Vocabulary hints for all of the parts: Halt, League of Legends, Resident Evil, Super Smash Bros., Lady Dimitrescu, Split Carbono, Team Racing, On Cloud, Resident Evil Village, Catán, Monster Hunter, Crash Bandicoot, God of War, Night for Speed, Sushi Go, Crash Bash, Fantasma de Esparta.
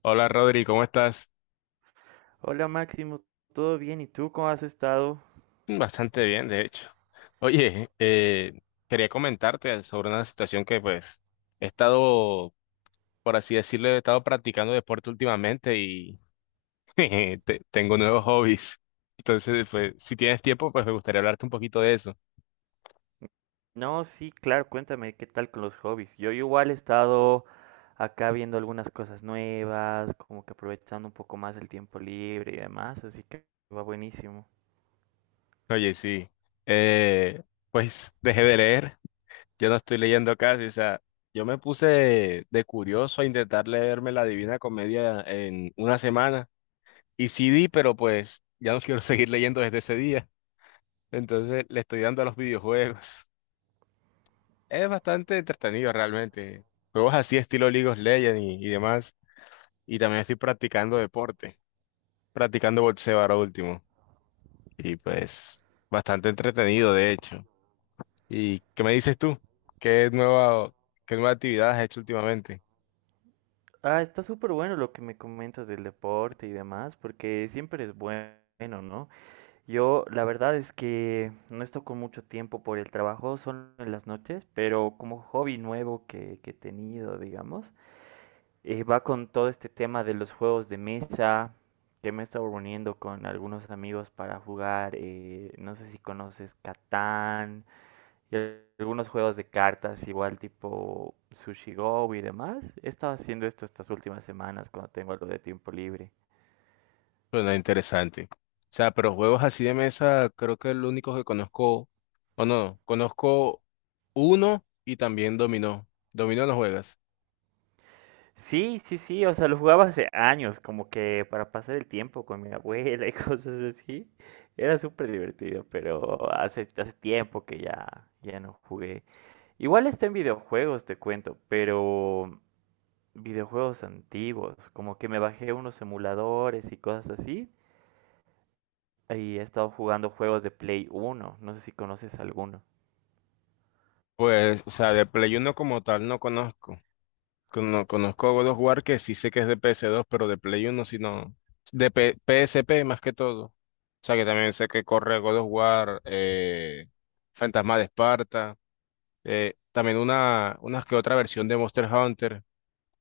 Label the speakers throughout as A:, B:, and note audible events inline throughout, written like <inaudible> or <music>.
A: Hola Rodri, ¿cómo estás?
B: Hola Máximo, ¿todo bien? ¿Y tú cómo has estado?
A: Bastante bien, de hecho. Oye, quería comentarte sobre una situación que pues he estado, por así decirlo, he estado practicando deporte últimamente y <laughs> tengo nuevos hobbies. Entonces, pues, si tienes tiempo, pues me gustaría hablarte un poquito de eso.
B: No, sí, claro, cuéntame qué tal con los hobbies. Yo igual he estado acá viendo algunas cosas nuevas, como que aprovechando un poco más el tiempo libre y demás, así que va buenísimo.
A: Oye, sí. Eh, pues dejé de leer, yo no estoy leyendo casi, o sea, yo me puse de curioso a intentar leerme la Divina Comedia en una semana. Y CD, pero pues ya no quiero <laughs> seguir leyendo desde ese día. Entonces le estoy dando a los videojuegos. Es bastante entretenido realmente. Juegos así estilo League of Legends y demás. Y también estoy practicando deporte, practicando boxeo ahora último. Y pues bastante entretenido de hecho. ¿Y qué me dices tú? ¿Qué nueva, ¿qué nueva actividad has hecho últimamente?
B: Ah, está súper bueno lo que me comentas del deporte y demás, porque siempre es bueno, ¿no? Yo la verdad es que no estoy con mucho tiempo por el trabajo, solo en las noches, pero como hobby nuevo que he tenido, digamos. Va con todo este tema de los juegos de mesa, que me he estado reuniendo con algunos amigos para jugar, no sé si conoces Catán, y algunos juegos de cartas, igual tipo Sushi Go y demás. He estado haciendo esto estas últimas semanas cuando tengo algo de tiempo libre.
A: Suena interesante. O sea, pero juegos así de mesa, creo que el único que conozco, o no, conozco uno y también dominó. Dominó no juegas.
B: Sí, sí, sí, o sea, lo jugaba hace años, como que para pasar el tiempo con mi abuela y <laughs> cosas así. Era súper divertido, pero hace tiempo que ya no jugué. Igual está en videojuegos, te cuento, pero videojuegos antiguos, como que me bajé unos emuladores y cosas así, y he estado jugando juegos de Play uno. No sé si conoces alguno.
A: Pues, o sea, de Play uno como tal no conozco. No conozco God of War, que sí sé que es de ps dos, pero de Play uno sí no. PSP más que todo. O sea, que también sé que corre God of War, Fantasma de Esparta, también una que otra versión de Monster Hunter.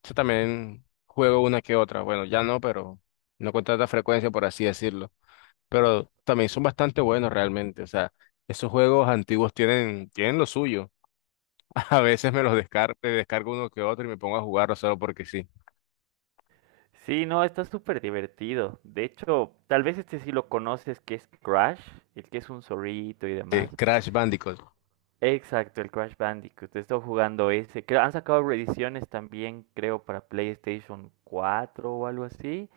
A: Yo también juego una que otra. Bueno, ya no, pero no con tanta frecuencia, por así decirlo. Pero también son bastante buenos realmente. O sea, esos juegos antiguos tienen lo suyo. <laughs> A veces me los descargo, descargo uno que otro y me pongo a jugarlo solo porque sí.
B: Sí, no, está súper divertido. De hecho, tal vez este sí lo conoces, que es Crash, el que es un zorrito y demás.
A: Crash Bandicoot.
B: Exacto, el Crash Bandicoot. He estado jugando ese. Han sacado reediciones también, creo, para PlayStation 4 o algo así.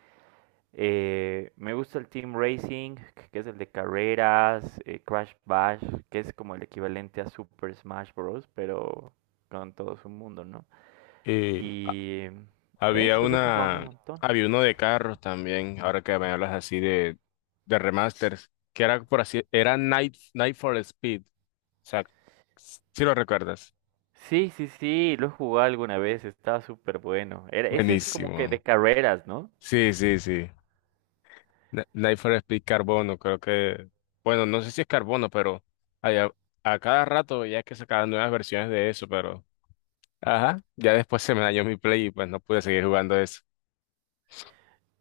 B: Me gusta el Team Racing, que es el de carreras, Crash Bash, que es como el equivalente a Super Smash Bros., pero con todo su mundo, ¿no?
A: Y
B: Y
A: había
B: eso, o sea, esto jugando un
A: una,
B: montón.
A: Había uno de carros también, ahora que me hablas así de remasters, que era por así, era Night for Speed. O sea, si lo recuerdas.
B: Sí, sí, sí, lo jugué alguna vez, estaba súper bueno. Ese es como que
A: Buenísimo.
B: de carreras, ¿no?
A: Sí, sí, sí. Nifer es Split Carbono, creo que, bueno, no sé si es carbono, pero allá- a, cada rato ya que sacaban nuevas versiones de eso, pero, ajá, ya después se me dañó mi play y pues no pude seguir jugando eso.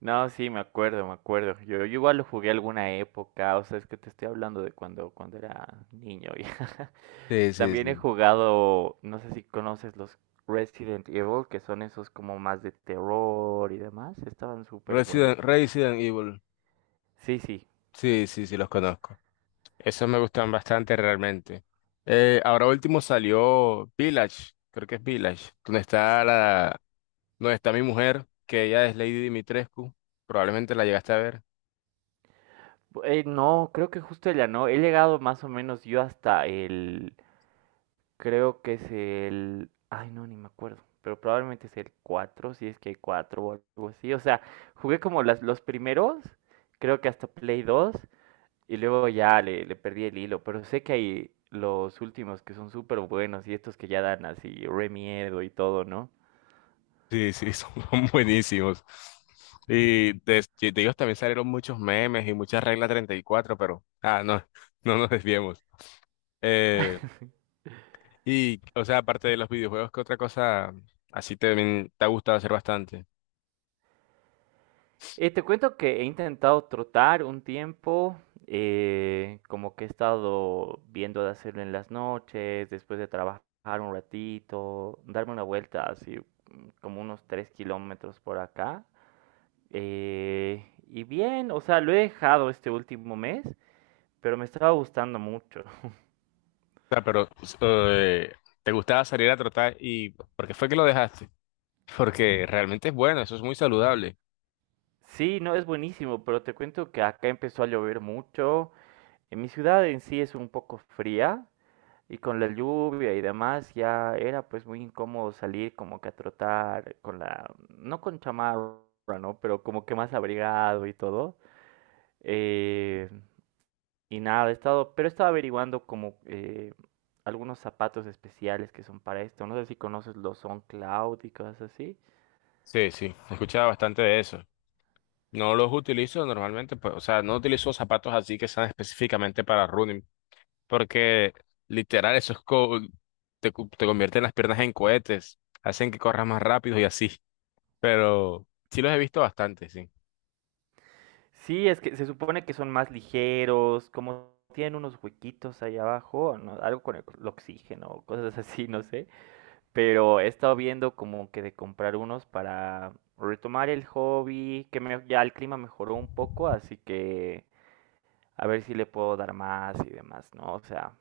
B: No, sí, me acuerdo, me acuerdo. Yo igual lo jugué alguna época, o sea, es que te estoy hablando de cuando era niño. <laughs> ya.
A: Sí, sí,
B: También he
A: sí.
B: jugado, no sé si conoces los Resident Evil, que son esos como más de terror y demás. Estaban súper buenos.
A: Resident Evil,
B: Sí, sí.
A: sí, sí, sí, los conozco. Esos me gustan bastante realmente. Ahora último salió Village, creo que es Village, donde está mi mujer, que ella es Lady Dimitrescu, probablemente la llegaste a ver.
B: No, creo que justo ella no. He llegado más o menos yo hasta el... Creo que es el... Ay, no, ni me acuerdo. Pero probablemente es el 4 si es que hay 4 o algo así. O sea, jugué como los primeros, creo que hasta Play 2. Y luego ya le perdí el hilo, pero sé que hay los últimos que son súper buenos y estos que ya dan así re miedo y todo, ¿no?
A: Sí, sí, <laughs> son buenísimos. Y de te digo, también salieron muchos memes y muchas reglas 34, pero ah, no, <laughs> no nos desviemos. Eh, y, o sea, aparte de los videojuegos, ¿qué otra cosa así te ha gustado hacer bastante?
B: Te cuento que he intentado trotar un tiempo, como que he estado viendo de hacerlo en las noches, después de trabajar un ratito, darme una vuelta así como unos 3 kilómetros por acá. Y bien, o sea, lo he dejado este último mes, pero me estaba gustando mucho.
A: O sea, pero eh, te gustaba salir a trotar y ¿por qué fue que lo dejaste? Porque realmente es bueno, eso es muy saludable.
B: Sí, no, es buenísimo, pero te cuento que acá empezó a llover mucho. En mi ciudad en sí es un poco fría y con la lluvia y demás ya era pues muy incómodo salir como que a trotar con no con chamarra, ¿no? Pero como que más abrigado y todo. Eh, y nada, he estado averiguando como algunos zapatos especiales que son para esto. No sé si conoces los On Cloud y cosas así.
A: Sí, sí, he escuchado bastante de eso. No los utilizo normalmente, pues, o sea, no utilizo zapatos así que sean específicamente para running, porque literal, eso es te convierten las piernas en cohetes, hacen que corras más rápido y así. Pero sí los he visto bastante, sí.
B: Sí, es que se supone que son más ligeros, como tienen unos huequitos ahí abajo, ¿no? Algo con el oxígeno o cosas <laughs> así, no sé. Pero he estado viendo como que de comprar unos para retomar el hobby, que ya el clima mejoró un poco, así que a ver si le puedo dar más y demás, ¿no? O sea,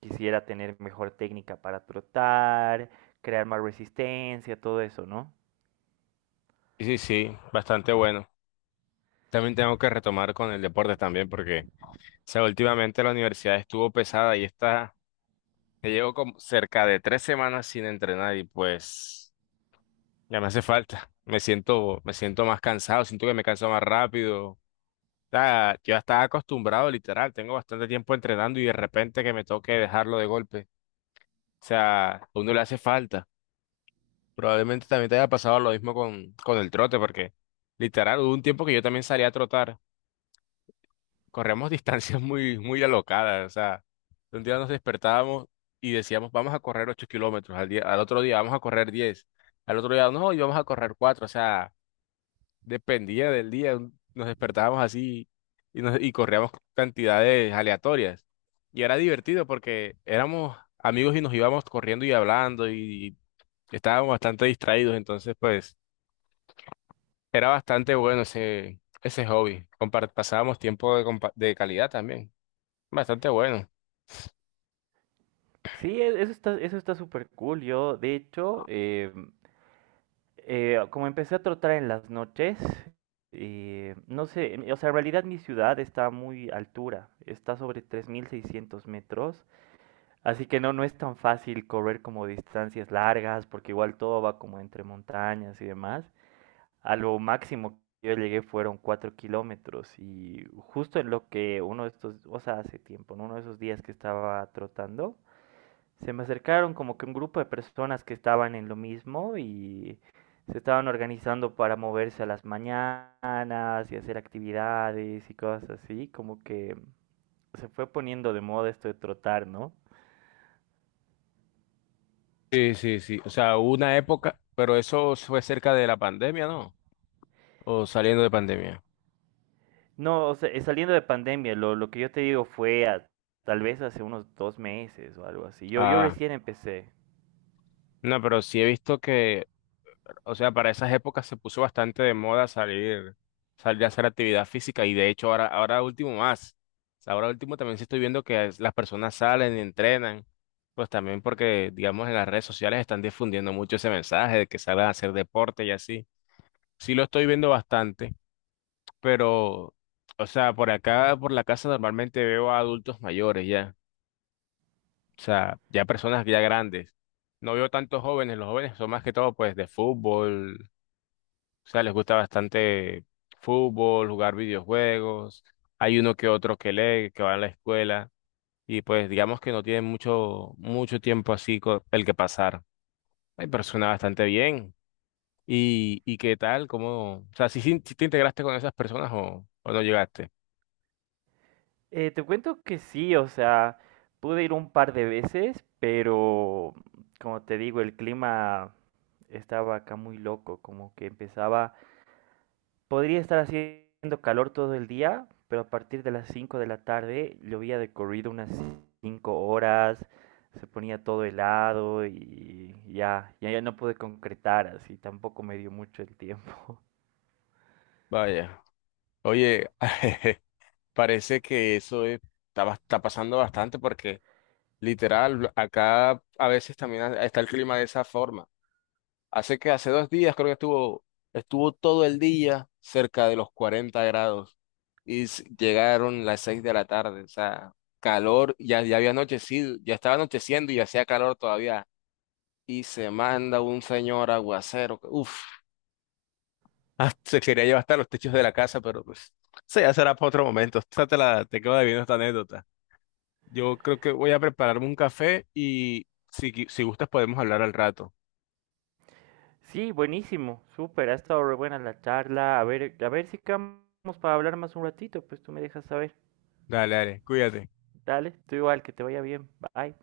B: quisiera tener mejor técnica para trotar, crear más resistencia, todo eso, ¿no?
A: Y sí, sí, bastante bueno. También tengo que retomar con el deporte también, porque, o sea, últimamente la universidad estuvo pesada y está, ya llevo como cerca de 3 semanas sin entrenar y pues ya me hace falta. Me siento más cansado, siento que me canso más rápido, sea, yo ya estaba acostumbrado, literal, tengo bastante tiempo entrenando y de repente que me toque dejarlo de golpe. O sea, a uno le hace falta. Probablemente también te haya pasado lo mismo con el trote, porque literal, hubo un tiempo que yo también salía a trotar. Corremos <laughs> distancias muy alocadas. O sea, un día nos despertábamos y decíamos, vamos a correr 8 kilómetros al día, al otro día vamos a correr 10, al otro día no, y vamos a correr 4. O sea, dependía del día. Nos despertábamos así y corríamos cantidades aleatorias. Y era divertido porque éramos amigos y nos íbamos corriendo y hablando y estábamos bastante distraídos. Entonces, pues, era bastante bueno ese hobby. Pasábamos tiempo de calidad también. Bastante bueno.
B: Sí, eso está súper cool. Yo, de hecho, como empecé a trotar en las noches, no sé, o sea, en realidad mi ciudad está a muy altura, está sobre 3.600 metros, así que no, no es tan fácil correr como distancias largas, porque igual todo va como entre montañas y demás. A lo máximo que yo llegué fueron 4 kilómetros y justo en lo que uno de estos, o sea, hace tiempo, en uno de esos días que estaba trotando, se me acercaron como que un grupo de personas que estaban en lo mismo y se estaban organizando para moverse a las mañanas y hacer actividades y cosas así, como que se fue poniendo de moda esto de trotar, ¿no?
A: Sí, sí, sí. O sea, hubo una época, pero eso fue cerca de la pandemia, ¿no? O saliendo de pandemia.
B: No, o sea, saliendo de pandemia, lo que yo te digo fue tal vez hace unos 2 meses o algo así. Yo
A: Ah,
B: recién empecé.
A: no, pero sí he visto que o sea, para esas épocas se puso bastante de moda salir, salir a hacer actividad física y de hecho ahora último más. O sea, ahora último también sí estoy viendo que las personas salen y entrenan, pues también porque, digamos, en las redes sociales están difundiendo mucho ese mensaje de que salgan a hacer deporte y así. Sí lo estoy viendo bastante, pero, o sea, por acá, por la casa normalmente veo a adultos mayores ya, o sea, ya personas ya grandes. No veo tantos jóvenes, los jóvenes son más que todo pues de fútbol. O sea, les gusta bastante fútbol, jugar videojuegos. Hay uno que otro que lee, que va a la escuela. Y pues digamos que no tienen mucho tiempo así el que pasar. Hay personas bastante bien. Y qué tal? ¿Cómo? O sea, si si te integraste con esas personas o no llegaste?
B: Te cuento que sí, o sea, pude ir un par de veces, pero como te digo, el clima estaba acá muy loco, como que empezaba, podría estar haciendo calor todo el día, pero a partir de las 5 de la tarde llovía de corrido unas 5 horas, se ponía todo helado y ya no pude concretar así, tampoco me dio mucho el tiempo.
A: Vaya, oye, <laughs> parece que está, está pasando bastante porque literal, acá a veces también está el clima de esa forma. Hace que hace 2 días creo que estuvo, estuvo todo el día cerca de los 40 grados y llegaron las 6 de la tarde, o sea, calor, ya, ya había anochecido, ya estaba anocheciendo y hacía calor todavía. Y se manda un señor aguacero, que, uff, <laughs> se quería llevar hasta los techos de la casa, pero pues, sí ya será para otro momento. Te quedo debiendo esta anécdota. Yo creo que voy a prepararme un café y si, si gustas podemos hablar al rato.
B: Sí, buenísimo, súper, ha estado re buena la charla. A ver si quedamos para hablar más un ratito, pues tú me dejas saber.
A: Dale, dale, cuídate.
B: Dale, tú igual, que te vaya bien. Bye.